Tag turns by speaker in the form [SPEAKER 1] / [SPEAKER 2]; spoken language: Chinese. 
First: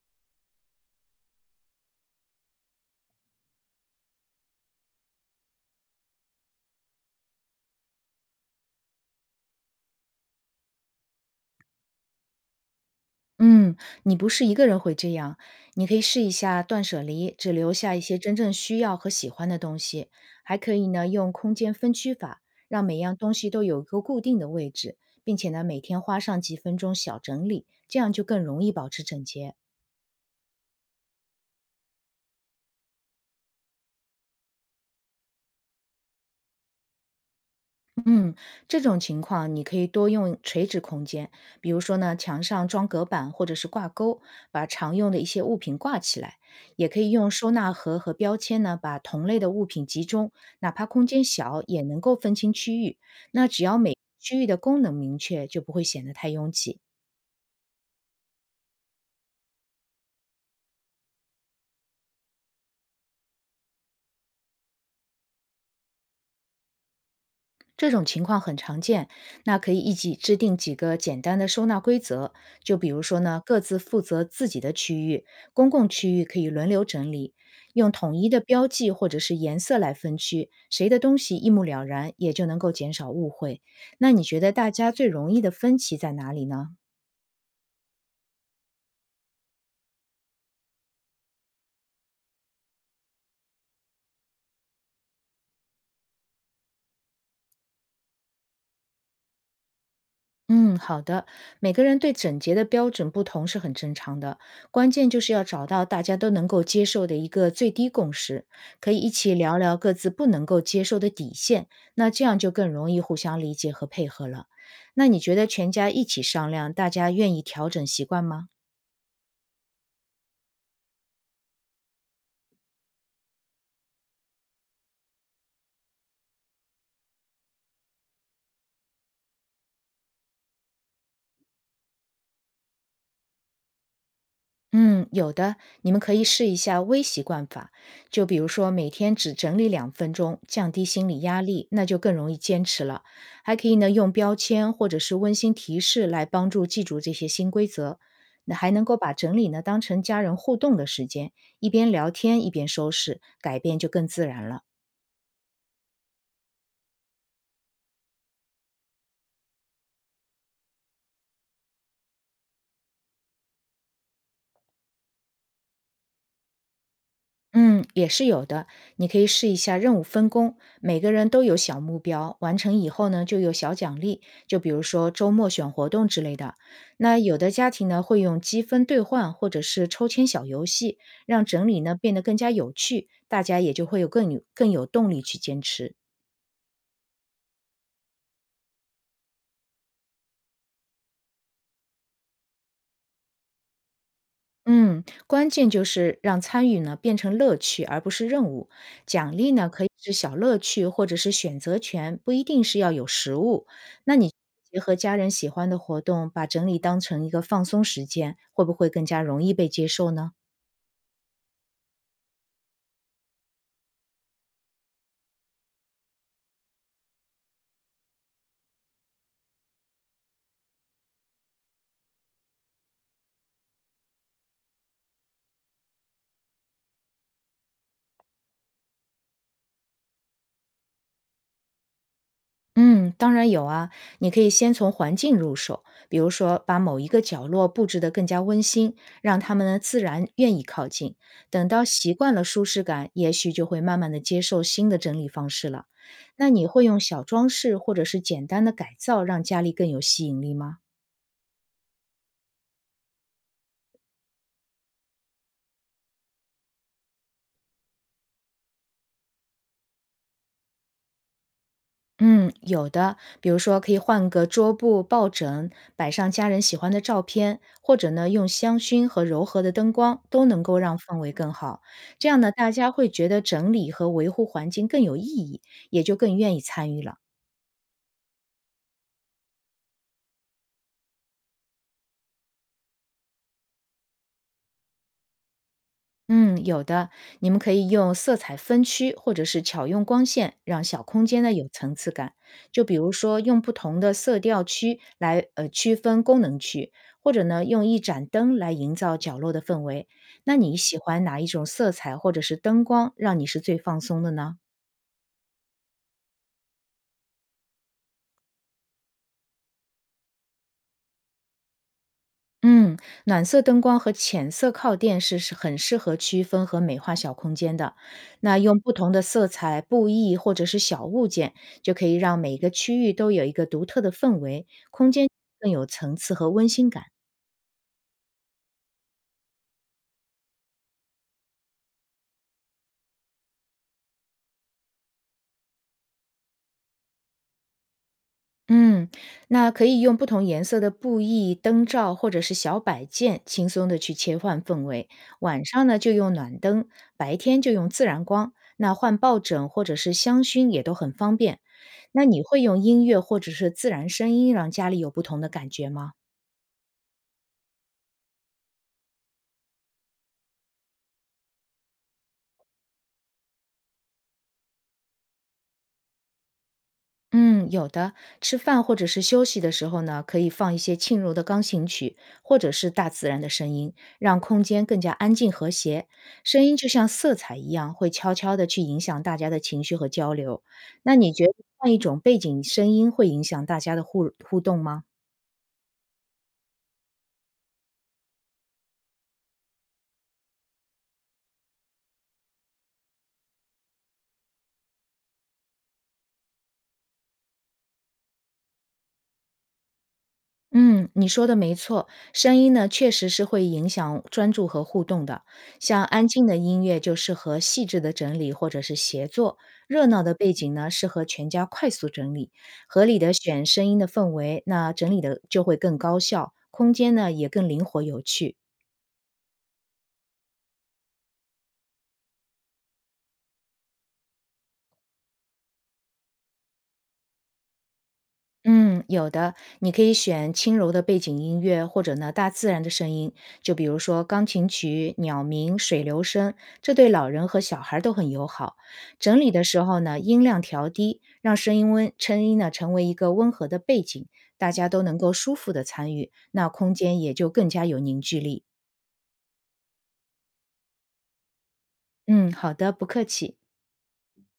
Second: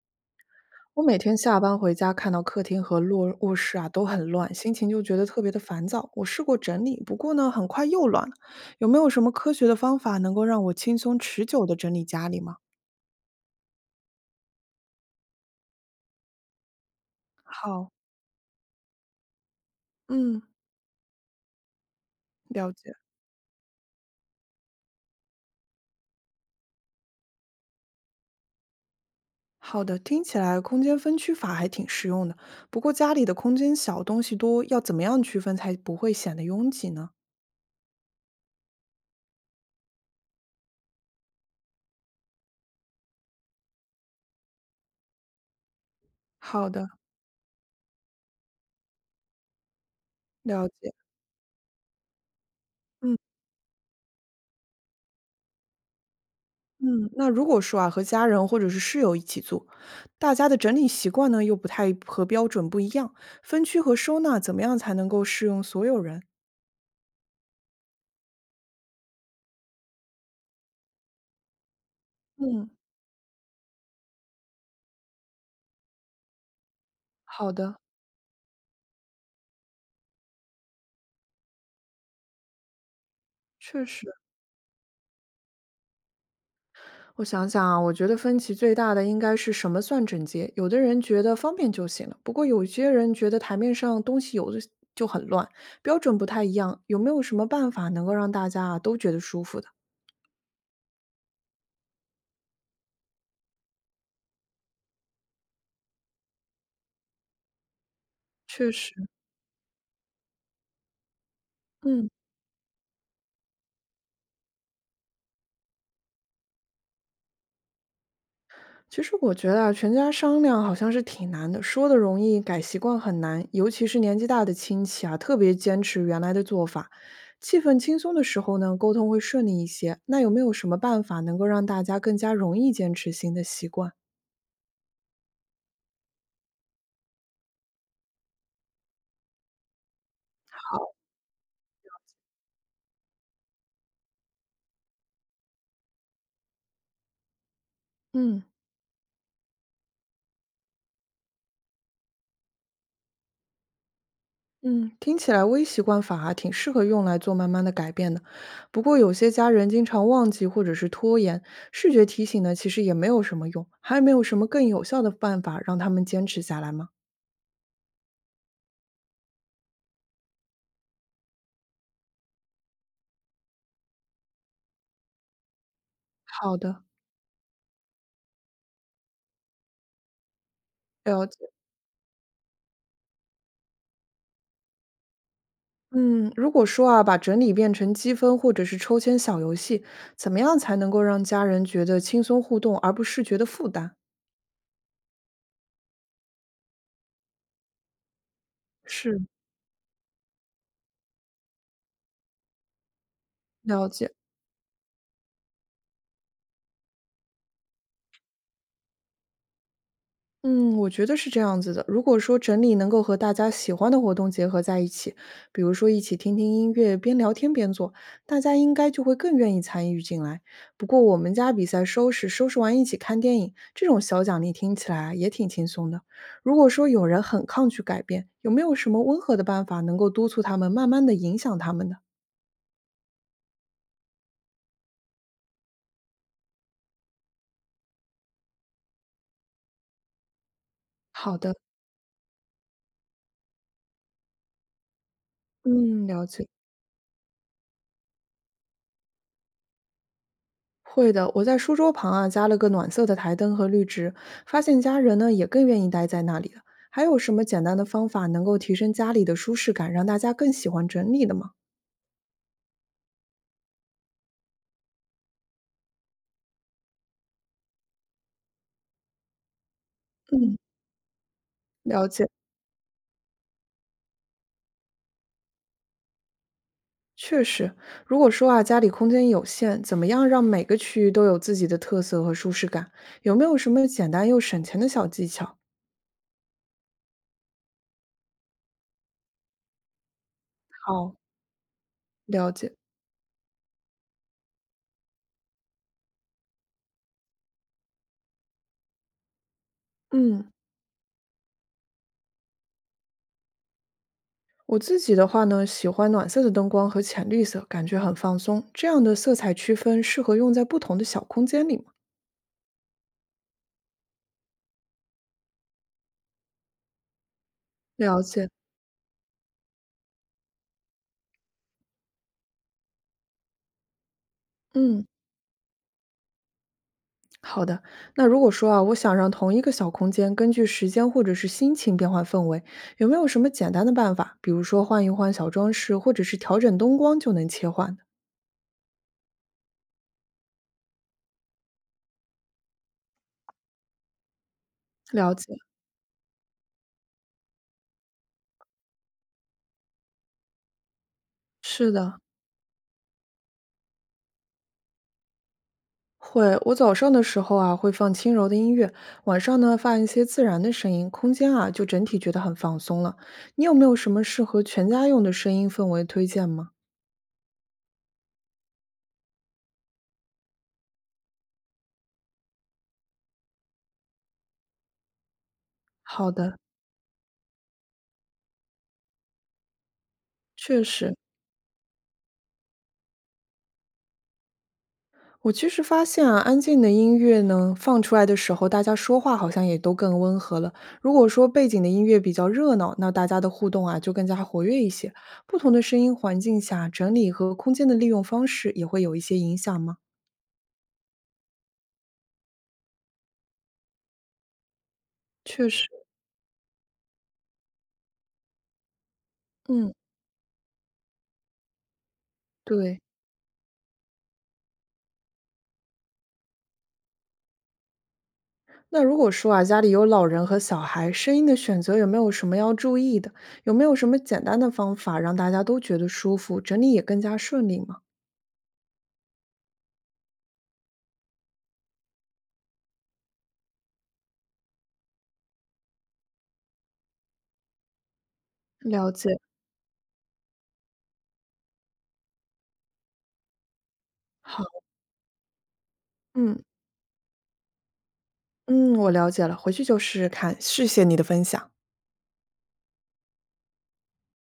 [SPEAKER 1] 我每天下班回家，看到客厅和落卧室啊都很乱，心情就觉得特别的烦躁。我试过整理，不过呢，很快又乱了。有没有什么科学的方法能够让我轻松持久的整理家里吗？
[SPEAKER 2] 嗯，你不是一个人会这样，你可以试一下断舍离，只留
[SPEAKER 1] 好，
[SPEAKER 2] 下一些真正需要和喜欢的东西。
[SPEAKER 1] 嗯，
[SPEAKER 2] 还可以呢，用空间分区法，
[SPEAKER 1] 了
[SPEAKER 2] 让
[SPEAKER 1] 解。
[SPEAKER 2] 每样东西都有一个固定的位置，并且呢，每天花上几分钟小整理，这样就更容易保持整洁。
[SPEAKER 1] 好的，听起来空间分区法还挺实用的。不过家里的空间小，东西多，要怎么样区分才不会显得拥挤呢？
[SPEAKER 2] 嗯，这种情况你可以多用垂直空间，比如说呢，墙上装隔板或者是挂钩，把常用的一些物品挂起来；
[SPEAKER 1] 好
[SPEAKER 2] 也
[SPEAKER 1] 的，
[SPEAKER 2] 可以用收纳盒和标签呢，把同类的物品集中，
[SPEAKER 1] 了
[SPEAKER 2] 哪怕
[SPEAKER 1] 解。
[SPEAKER 2] 空间小，也能够分清区域。
[SPEAKER 1] 嗯。
[SPEAKER 2] 那只要每个区域的功能明确，就不会显得太拥挤。
[SPEAKER 1] 嗯，那如果说啊，和家人或者是室友一起住，大家的整理习惯呢又不太和标准不一样，分区和收纳怎么样才能够适用所有人？
[SPEAKER 2] 这种情况很常见，那可以一起制定几个简单的收纳规则，
[SPEAKER 1] 嗯，
[SPEAKER 2] 就比如说呢，各自负责自己的区域，公共区域可以轮流整理，
[SPEAKER 1] 好的，
[SPEAKER 2] 用统一的标记或者是颜色来分区，谁的东西一目了然，也就能够减少误会。
[SPEAKER 1] 确
[SPEAKER 2] 那
[SPEAKER 1] 实，
[SPEAKER 2] 你觉得大家最容易的分歧在哪里呢？
[SPEAKER 1] 我想想啊，我觉得分歧最大的应该是什么算整洁？有的人觉得方便就行了，不过有些人觉得台面上东西有的就很乱，标准不太一样，有没有什么办法能够让大家啊都觉得舒服的？
[SPEAKER 2] 嗯，好的。每个人对整洁的标准不同是很正常的，关键就是要找到大家都能够接受的一个最低共识，
[SPEAKER 1] 确
[SPEAKER 2] 可
[SPEAKER 1] 实，
[SPEAKER 2] 以一起聊聊各自不能够接受的底线，那
[SPEAKER 1] 嗯。
[SPEAKER 2] 这样就更容易互相理解和配合了。那你觉得全家一起商量，大家愿意调整习惯吗？
[SPEAKER 1] 其实我觉得啊，全家商量好像是挺难的，说的容易，改习惯很难，尤其是年纪大的亲戚啊，特别坚持原来的做法。气氛轻松的时候呢，沟通会顺利一些。那有没有什么办法能够让大家更加容易坚持新的习惯？
[SPEAKER 2] 嗯，有的，你们可以试一下微习惯法，就比如说每天只整理2分钟，降低
[SPEAKER 1] 好，
[SPEAKER 2] 心理压力，那就更容易坚持了。还可以呢，用标签或者是温馨提示来帮助记住这些新规则。
[SPEAKER 1] 嗯
[SPEAKER 2] 那还能够把整理呢当成家人互动的时间，一边聊天一边收拾，改变就更自然了。
[SPEAKER 1] 嗯，听起来微习惯法还挺适合用来做慢慢的改变的。不过有些家人经常忘记或者是拖延，视觉提醒呢，其实也没有什么用。还有没有什么更有效的办法让他们坚持下来吗？
[SPEAKER 2] 嗯，也是有的。你可以试一下任务分工，每个人都有小目标，完成以后呢，就有小奖励，就比如说周末选活动之类的。
[SPEAKER 1] 好的，
[SPEAKER 2] 那有的家庭呢，会用积分兑换或者是抽签小游戏，
[SPEAKER 1] 了解，
[SPEAKER 2] 让整理呢变得更加有趣，大家也就会有更有更有动力去坚持。
[SPEAKER 1] 嗯，如果说啊，把整理变成积分或者是抽签小游戏，怎么样才能够让家人觉得轻松互动，而不是觉得负担？
[SPEAKER 2] 嗯，关键就是让参与呢变成乐趣，而不是任务。
[SPEAKER 1] 是，
[SPEAKER 2] 奖励呢可以是小乐趣，或者是选择权，不一定是要有实物。
[SPEAKER 1] 了解。
[SPEAKER 2] 那你结合家人喜欢的活动，把整理当成一个放松时间，会不会更加容易被接受呢？
[SPEAKER 1] 嗯，我觉得是这样子的。如果说整理能够和大家喜欢的活动结合在一起，比如说一起听听音乐，边聊天边做，大家应该就会更愿意参与进来。不过我们家比赛收拾，收拾完一起看电影，这种小奖励听起来啊也挺轻松的。如果说有人很抗拒改变，有没有什么温和的办法能够督促他们，慢慢的影响他们呢？
[SPEAKER 2] 嗯，当然有啊，你可以先从环境入手，比如说把某一个角落布置得更加温馨，让他们呢自然愿意靠近。
[SPEAKER 1] 好的，
[SPEAKER 2] 等到习惯了舒适感，也许就会慢慢的接受新的整理方式了。
[SPEAKER 1] 嗯，了解。
[SPEAKER 2] 那你会用小装饰或者是简单的改造，让家里更有吸引力吗？
[SPEAKER 1] 会的，我在书桌旁啊加了个暖色的台灯和绿植，发现家人呢也更愿意待在那里了。还有什么简单的方法能够提升家里的舒适感，让大家更喜欢整理的吗？
[SPEAKER 2] 嗯，有的，比如说可以换个桌布、抱枕，摆上家人喜欢的照片，或者呢用香薰和柔和的灯光，都
[SPEAKER 1] 嗯，
[SPEAKER 2] 能够让氛围更好。
[SPEAKER 1] 了解，
[SPEAKER 2] 这样呢，大家会觉得整理和维护环境更有意义，也就更愿意参与了。
[SPEAKER 1] 确实，如果说啊家里空间有限，怎么样让每个区域都有自己的特色和舒适感？有没有什么简单又省钱的小技巧？
[SPEAKER 2] 嗯，有的，你们可以用色彩分区或者是巧用光线，让小
[SPEAKER 1] 好，
[SPEAKER 2] 空间呢有层次感。
[SPEAKER 1] 了解，
[SPEAKER 2] 就比如说用不同的色调区来区分功能区，或者呢用一盏灯来营造角落的氛围。
[SPEAKER 1] 嗯，
[SPEAKER 2] 那你喜欢哪一种色彩或者是灯光，让你是最放松的呢？
[SPEAKER 1] 我自己的话呢，喜欢暖色的灯光和浅绿色，感觉很放松。这样的色彩区分适合用在不同的小空间里吗？
[SPEAKER 2] 嗯，暖色灯光和浅色靠垫是很适合区分和美化小空间的。
[SPEAKER 1] 了解，
[SPEAKER 2] 那用不同的色彩、布艺或者是小物件，就可以让每个区域都有一个独特的氛围，
[SPEAKER 1] 嗯，
[SPEAKER 2] 空间更有层次和温馨感。
[SPEAKER 1] 好的。那如果说啊，我想让同一个小空间根据时间或者是心情变换氛围，有没有什么简单的办法？比如说换一换小装饰，或者是调整灯光就能切换的？
[SPEAKER 2] 嗯，那可以用不同颜色的布艺、灯罩或者是小摆件，轻松的去切换氛围。
[SPEAKER 1] 了解，
[SPEAKER 2] 晚上呢就用暖灯，白天就用自然光。那换抱枕或者是香薰也都很方便。
[SPEAKER 1] 是的，
[SPEAKER 2] 那你会用音乐或者是自然声音让家里有不同的感觉吗？
[SPEAKER 1] 会。我早上的时候啊，会放轻柔的音乐，晚上呢放一些自然的声音，空间啊就整体觉得很放松了。你有没有什么适合全家用的声音氛围推荐吗？
[SPEAKER 2] 嗯，有的。吃饭或者是休息的时候呢，可以放一些轻柔的钢琴曲，或者是大自然的声音，让空间更加安静和谐。
[SPEAKER 1] 好的，
[SPEAKER 2] 声音就像色彩一样，会悄悄地去影响大家的情绪和交流。
[SPEAKER 1] 确实。
[SPEAKER 2] 那你觉得换一种背景声音会影响大家的互动吗？
[SPEAKER 1] 我其实发现啊，安静的音乐呢，放出来的时候，大家说话好像也都更温和了。如果说背景的音乐比较热闹，那大家的互动啊就更加活跃一些。不同的声音环境下，整理和空间的利用方式也会有一些影响吗？
[SPEAKER 2] 嗯，你说的没错，声音呢确实是会影响专注和互动的。
[SPEAKER 1] 确实，
[SPEAKER 2] 像安静的音乐就适合细致的整理或者是协作，
[SPEAKER 1] 嗯，
[SPEAKER 2] 热闹的背景呢适合全家快速整理。
[SPEAKER 1] 对。
[SPEAKER 2] 合理的选声音的氛围，那整理的就会更高效，空间呢也更灵活有趣。
[SPEAKER 1] 那如果说啊，家里有老人和小孩，声音的选择有没有什么要注意的？有没有什么简单的方法让大家都觉得舒服，整理也更加顺利吗？
[SPEAKER 2] 嗯，有的，你可以选轻柔的背景音乐，或者呢大自然的声音，就比如说钢琴曲、鸟鸣、水流声，这对老人和小孩儿都很友好。
[SPEAKER 1] 了解。
[SPEAKER 2] 整理的时候呢，音量调低，让声音温声音呢成为一个温和的背景，
[SPEAKER 1] 好，
[SPEAKER 2] 大家都能够舒服的参与，
[SPEAKER 1] 嗯。
[SPEAKER 2] 那空间也就更加有凝聚力。
[SPEAKER 1] 嗯，我了解了，回去就试试看，谢谢你的分享。
[SPEAKER 2] 嗯，好的，不客气。